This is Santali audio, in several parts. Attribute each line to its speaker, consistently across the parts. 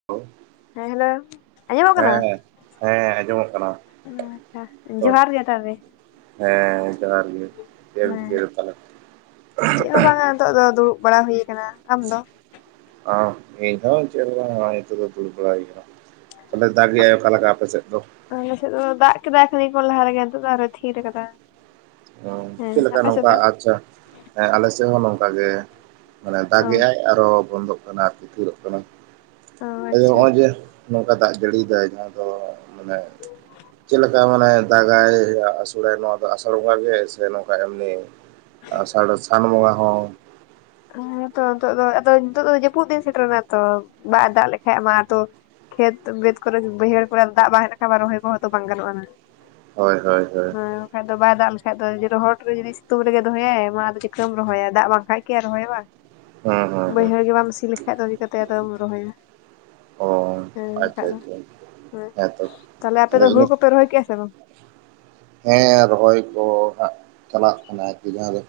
Speaker 1: [unintelligible]
Speaker 2: ᱦᱮᱸ ᱦᱮᱞᱳ ᱟᱸᱡᱚᱢᱚᱜ ᱠᱟᱱᱟ
Speaker 1: ᱦᱮᱸ ᱦᱮᱸ ᱟᱸᱡᱚᱢᱚᱜ ᱠᱟᱱᱟ ᱛᱚ
Speaker 2: ᱡᱚᱦᱟᱨ ᱜᱮ ᱛᱚᱵᱮ
Speaker 1: ᱦᱮᱸ ᱡᱚᱦᱟᱨ ᱜᱮ ᱪᱮᱫ ᱮᱢ
Speaker 2: ᱦᱮᱸ᱾
Speaker 1: ᱪᱤᱠᱟᱹᱭ ᱫᱟ ᱛᱟᱦᱞᱮ
Speaker 2: ᱪᱮᱫ ᱦᱚᱸ ᱵᱟᱝ ᱟ ᱱᱤᱛᱚᱜ ᱫᱚ ᱫᱩᱲᱩᱵ ᱵᱟᱲᱟ ᱦᱩᱭ ᱟᱠᱟᱱᱟ ᱟᱢ ᱫᱚ
Speaker 1: ᱚ ᱤᱧᱦᱚᱸ ᱪᱮᱫ ᱦᱚᱸ ᱵᱟᱝ ᱦᱚᱼᱚᱭ ᱱᱤᱛᱚᱜ ᱫᱚ ᱫᱩᱲᱩᱵ ᱵᱟᱲᱟ ᱦᱩᱭ ᱠᱟᱱᱟ ᱛᱟᱦᱞᱮ ᱫᱟᱜ ᱜᱮᱟᱭ ᱚᱠᱟᱞᱮᱠᱟ ᱟᱯᱮᱥᱮᱫ ᱫᱚ
Speaker 2: ᱟᱞᱮ ᱥᱮᱫ ᱫᱚ ᱫᱟᱜ ᱠᱮᱫᱟᱭ [unintelligible] ᱠᱷᱚᱱ ᱞᱟᱦᱟ ᱨᱮᱜᱮ ᱱᱤᱛᱚᱜ ᱫᱚ ᱟᱨᱚᱭ ᱛᱷᱤᱨ ᱠᱟᱫᱟ
Speaker 1: ᱪᱮᱫ ᱞᱮᱠᱟ ᱱᱚᱝᱠᱟ ᱟᱪᱪᱷᱟ [inaudible] ᱟᱞᱮ ᱥᱮᱫ ᱦᱚᱸ ᱱᱚᱝᱠᱟ ᱜᱮ ᱢᱟᱱᱮ
Speaker 2: ᱚ
Speaker 1: ᱫᱟᱜᱮᱜ ᱟᱭ ᱟᱨᱚ ᱵᱚᱱᱫᱚᱜ ᱠᱟᱱᱟ ᱟᱨᱠᱤ ᱛᱷᱤᱨᱚᱜ ᱠᱟᱱᱟ
Speaker 2: ᱚ
Speaker 1: [unintelligible]
Speaker 2: ᱟᱪᱪᱷᱟ᱾
Speaker 1: ᱚᱭ ᱡᱮ ᱱᱚᱝᱠᱟ ᱫᱟᱜ ᱡᱟᱹᱲᱤᱭ ᱫᱟᱭ ᱡᱟᱦᱟᱸ ᱫᱚ ᱢᱟᱱᱮ ᱪᱮᱫ ᱚᱱᱠᱟ ᱢᱟᱱᱮ ᱫᱟᱜᱟᱭ ᱟᱹᱥᱲᱟᱭ ᱱᱚᱣᱟ ᱫᱚ ᱟᱥᱟᱲ ᱱᱚᱣᱟ ᱜᱮ ᱥᱮ ᱱᱚᱝᱠᱟ ᱮᱢᱱᱤ ᱟᱥᱟᱲ ᱥᱟᱱ ᱵᱚᱸᱜᱟ ᱦᱚᱸ
Speaker 2: ᱦᱮᱸᱛᱚ ᱱᱤᱛᱚᱜ ᱫᱚ ᱟᱫᱚ ᱱᱤᱛᱳ ᱫᱚ ᱡᱟᱹᱯᱩᱫ ᱫᱤᱱ ᱥᱮᱴᱮᱨᱮᱱᱟ ᱛᱚ ᱵᱟᱭ ᱫᱟᱜ ᱞᱮᱠᱷᱟᱡ ᱢᱟ ᱛᱚ ᱠᱷᱮᱛ ᱵᱟᱹᱫ ᱠᱚᱨᱮ ᱵᱟᱹᱭᱦᱟᱹᱲ ᱠᱚᱨᱮ ᱫᱟᱜ ᱵᱟᱝᱠᱷᱟᱱ ᱨᱚᱦᱚᱭ ᱠᱚᱦᱚᱸ ᱛᱚ ᱵᱟᱝ ᱜᱟᱱᱚᱜᱼᱟ
Speaker 1: ᱦᱳᱭ ᱦᱳᱭ ᱦᱳᱭ
Speaker 2: ᱵᱟᱠᱷᱟᱱ ᱟᱫᱚᱭ ᱫᱟᱜ ᱞᱮᱠᱟᱱ ᱨᱚᱦᱚᱲ ᱨᱮ ᱡᱩᱫᱤ ᱥᱤᱛᱩᱝ ᱨᱮᱜᱮ ᱫᱚᱦᱚᱭᱟ ᱢᱟ ᱟᱫᱚ ᱪᱤᱠᱟᱹᱢ ᱨᱚᱦᱚᱭᱟ ᱫᱟᱜ ᱵᱟᱝᱠᱟᱱ ᱜᱮ ᱨᱚᱦᱚᱭ ᱵᱟᱝ
Speaker 1: ᱦᱩᱸ ᱦᱩᱸ ᱦᱩᱸ
Speaker 2: ᱵᱟᱹᱭᱦᱟᱹᱲ ᱜᱮ ᱵᱟᱢ ᱥᱤ ᱞᱮᱠᱷᱟᱡ ᱫᱚ ᱪᱤᱟᱹᱛᱮ ᱟᱫᱚᱢ ᱨᱚᱦᱚᱭᱟ
Speaker 1: ᱚ
Speaker 2: ᱦᱮᱸ
Speaker 1: ᱟᱪᱪᱷᱟ
Speaker 2: ᱵᱟᱝᱠᱷᱟᱱ ᱟᱫᱚ
Speaker 1: ᱟᱪᱪᱷᱟ
Speaker 2: ᱦᱮᱸ
Speaker 1: ᱦᱮᱸᱛᱚ
Speaker 2: ᱛᱟᱞᱦᱮ ᱟᱯᱮ
Speaker 1: ᱛᱟᱦᱞᱮ
Speaker 2: ᱫᱚ
Speaker 1: ᱤᱱᱟᱹ
Speaker 2: ᱦᱩᱲᱩ ᱠᱚᱯᱮ ᱨᱚᱦᱚᱭ ᱠᱮᱫᱼᱟ ᱥᱮ ᱵᱟᱝ
Speaker 1: ᱦᱮᱸ ᱨᱚᱦᱚᱭ ᱠᱚ ᱦᱟᱜ ᱪᱟᱞᱟᱜ ᱠᱟᱱᱟ ᱟᱨᱠᱤ ᱡᱟᱦᱟᱸ ᱫᱚ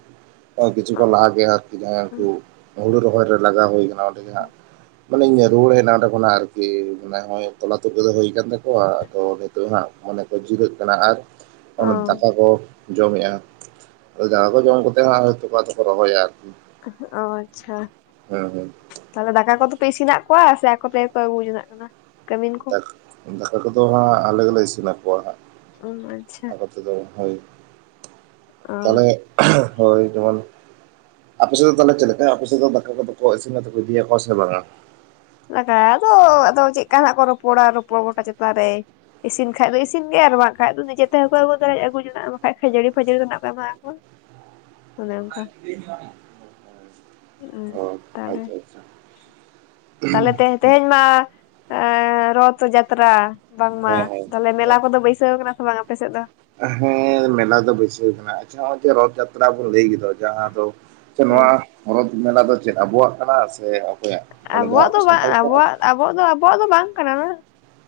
Speaker 1: ᱠᱤᱪᱷᱩ ᱠᱚ ᱞᱟᱦᱟ ᱜᱮᱭᱟ ᱩᱱ ᱦᱩᱲᱩ ᱨᱚᱦᱚᱭ ᱨᱮ ᱞᱟᱜᱟᱣ ᱦᱩᱭ ᱠᱟᱱᱟ ᱚᱸᱰᱮ ᱜᱮ ᱦᱟᱸᱜ ᱢᱟᱱᱮᱧ ᱨᱩᱣᱟᱹᱲ ᱦᱮᱡ ᱮᱱᱟ ᱚᱸᱰᱮ ᱠᱷᱚᱱᱟᱜ ᱟᱨᱠᱤ ᱢᱟᱱᱮ ᱛᱚᱞᱟ ᱛᱩᱫ ᱠᱚᱫᱚ ᱦᱩᱭ ᱟᱠᱟᱱ ᱛᱟᱠᱚᱣᱟ ᱟᱫᱚ ᱛᱚ ᱦᱟᱸᱜ ᱢᱟᱱᱮ ᱠᱚ ᱡᱤᱨᱟᱹᱜ ᱠᱟᱱᱟ ᱟᱨ ᱚᱱᱟ
Speaker 2: ᱚ
Speaker 1: ᱫᱟᱠᱟ ᱠᱚ ᱡᱚᱢᱮᱫᱼᱟ ᱟ ᱫᱟᱠᱟ ᱠᱚ ᱡᱚᱢ ᱠᱟᱛᱮᱜ ᱦᱚᱸ ᱛᱷᱚᱲᱟ ᱫᱚᱠᱚ ᱨᱚᱦᱚᱭᱟ ᱟᱨᱠᱤ
Speaker 2: ᱚ ᱟᱪᱪᱷᱟ
Speaker 1: ᱦᱮᱸ ᱦᱮᱸ
Speaker 2: ᱛᱟᱦᱚᱞᱮ ᱫᱟᱠᱟ ᱠᱚᱫᱚ ᱯᱮ ᱤᱥᱤᱱᱟᱜ ᱠᱚᱣᱟ ᱥᱮ ᱟᱠᱚ ᱛᱮᱜᱮ ᱠᱚ ᱟᱹᱜᱩ ᱡᱚᱱᱟᱜ ᱠᱟᱱᱟ ᱠᱟᱹᱢᱤᱱ ᱠᱚ
Speaker 1: ᱫᱟᱠᱟ ᱫᱟᱠᱟ ᱠᱚᱫᱚ ᱦᱟᱸᱜ ᱟᱞᱮ ᱜᱮᱞᱮ ᱤᱥᱤᱱ ᱟᱠᱚᱣᱟ ᱦᱟᱸᱜ
Speaker 2: ᱚ ᱟᱪᱪᱷᱟ
Speaker 1: ᱟᱠᱚ ᱦᱳᱭ
Speaker 2: ᱚ
Speaker 1: ᱛᱟᱦᱞᱮ ᱦᱳᱭ ᱡᱮᱢᱚᱱ ᱟᱯᱮ ᱥᱮᱫ ᱫᱚ ᱛᱟᱦᱚᱞᱮ ᱪᱮᱫ ᱞᱮᱠᱟ ᱟᱯᱮ ᱥᱮᱫ ᱫᱚ ᱫᱟᱠᱟ ᱠᱚᱫᱚ ᱠᱚ ᱤᱥᱤᱱᱟᱠᱚ ᱤᱫᱤᱭᱟᱠᱚᱼᱟ ᱥᱮ ᱵᱟᱝᱟ
Speaker 2: ᱫᱟᱠᱟ ᱫᱚ ᱟᱫᱚ ᱪᱮᱫ ᱞᱮᱠᱟ ᱱᱟᱜ ᱠᱚ ᱨᱚᱯᱚᱲᱟ ᱨᱚᱯᱚᱲ ᱜᱚᱴᱟ ᱪᱮᱛᱟᱱ ᱨᱮ ᱤᱥᱤᱱ ᱠᱷᱟᱱ ᱫᱚ
Speaker 1: ᱚ
Speaker 2: ᱤᱥᱤᱱ ᱜᱮᱭᱟ ᱟᱨ ᱵᱟᱝᱠᱷᱟᱱ ᱫᱚ ᱱᱤᱡᱮ ᱛᱮᱦᱚᱸ ᱠᱚ ᱟᱹᱜᱩ ᱫᱟᱲᱭᱟᱜ-ᱟ ᱟᱹᱜᱩ ᱡᱚᱱᱟ ᱵᱟᱝᱠᱷᱟᱱ ᱠᱷᱟᱹᱡᱟᱹᱲᱤ ᱠᱷᱟᱹᱡᱟᱹᱲᱤ ᱛᱟᱱᱟᱜ ᱠᱚ ᱮᱢ-ᱟ ᱠᱚᱣᱟ ᱚᱱᱮ ᱚᱱᱠᱟ ᱦᱚᱜ-ᱚᱭ
Speaker 1: ᱟᱪᱪᱷᱟ ᱟᱪᱪᱷᱟ
Speaker 2: ᱛᱟᱦᱚᱞᱮ ᱛᱮᱦᱮᱧ ᱢᱟ ᱮ ᱨᱚᱛᱷ ᱡᱟᱛᱨᱟ ᱵᱟᱝᱢᱟ
Speaker 1: ᱦᱮᱸ ᱦᱮᱸ
Speaker 2: ᱛᱟᱦᱚᱞᱮ ᱢᱮᱞᱟ ᱠᱚᱫᱚ ᱵᱟᱹᱭᱥᱟᱹᱣ ᱠᱟᱱᱟ ᱥᱮ ᱵᱟᱝ ᱟᱯᱮᱥᱮᱫ ᱫᱚ
Speaker 1: ᱟ ᱦᱮᱸ ᱢᱮᱞᱟ ᱫᱚ ᱵᱟᱹᱭᱥᱟᱹᱣ ᱦᱩᱭ ᱟᱠᱟᱱᱟ ᱟᱪᱪᱷᱟ ᱨᱚᱛᱷ ᱡᱟᱛᱨᱟ ᱵᱚᱱ ᱞᱟᱹᱭ ᱜᱮᱫᱚ ᱡᱟᱦᱟᱸ ᱫᱚ
Speaker 2: ᱦᱮᱸ
Speaker 1: ᱱᱚᱣᱟ ᱨᱚᱛᱷ ᱢᱮᱞᱟ ᱫᱚ ᱪᱮᱫ ᱟᱵᱚᱣᱟᱜ ᱠᱟᱱᱟ ᱥᱮ ᱚᱠᱚᱭᱟᱜ ᱢᱟᱱᱮ ᱡᱟᱦᱟᱸ
Speaker 2: ᱟᱵᱚᱣᱟᱜ
Speaker 1: ᱟᱯᱮ
Speaker 2: ᱫᱚ ᱵᱟᱝ
Speaker 1: ᱥᱟᱱᱛᱟᱲ ᱠᱚᱣᱟᱜ
Speaker 2: ᱟᱵᱚᱣᱟᱜ ᱫᱚ ᱟᱵᱚᱣᱟᱜ ᱫᱚ ᱵᱟᱝ ᱠᱟᱱᱟ ᱵᱟᱝ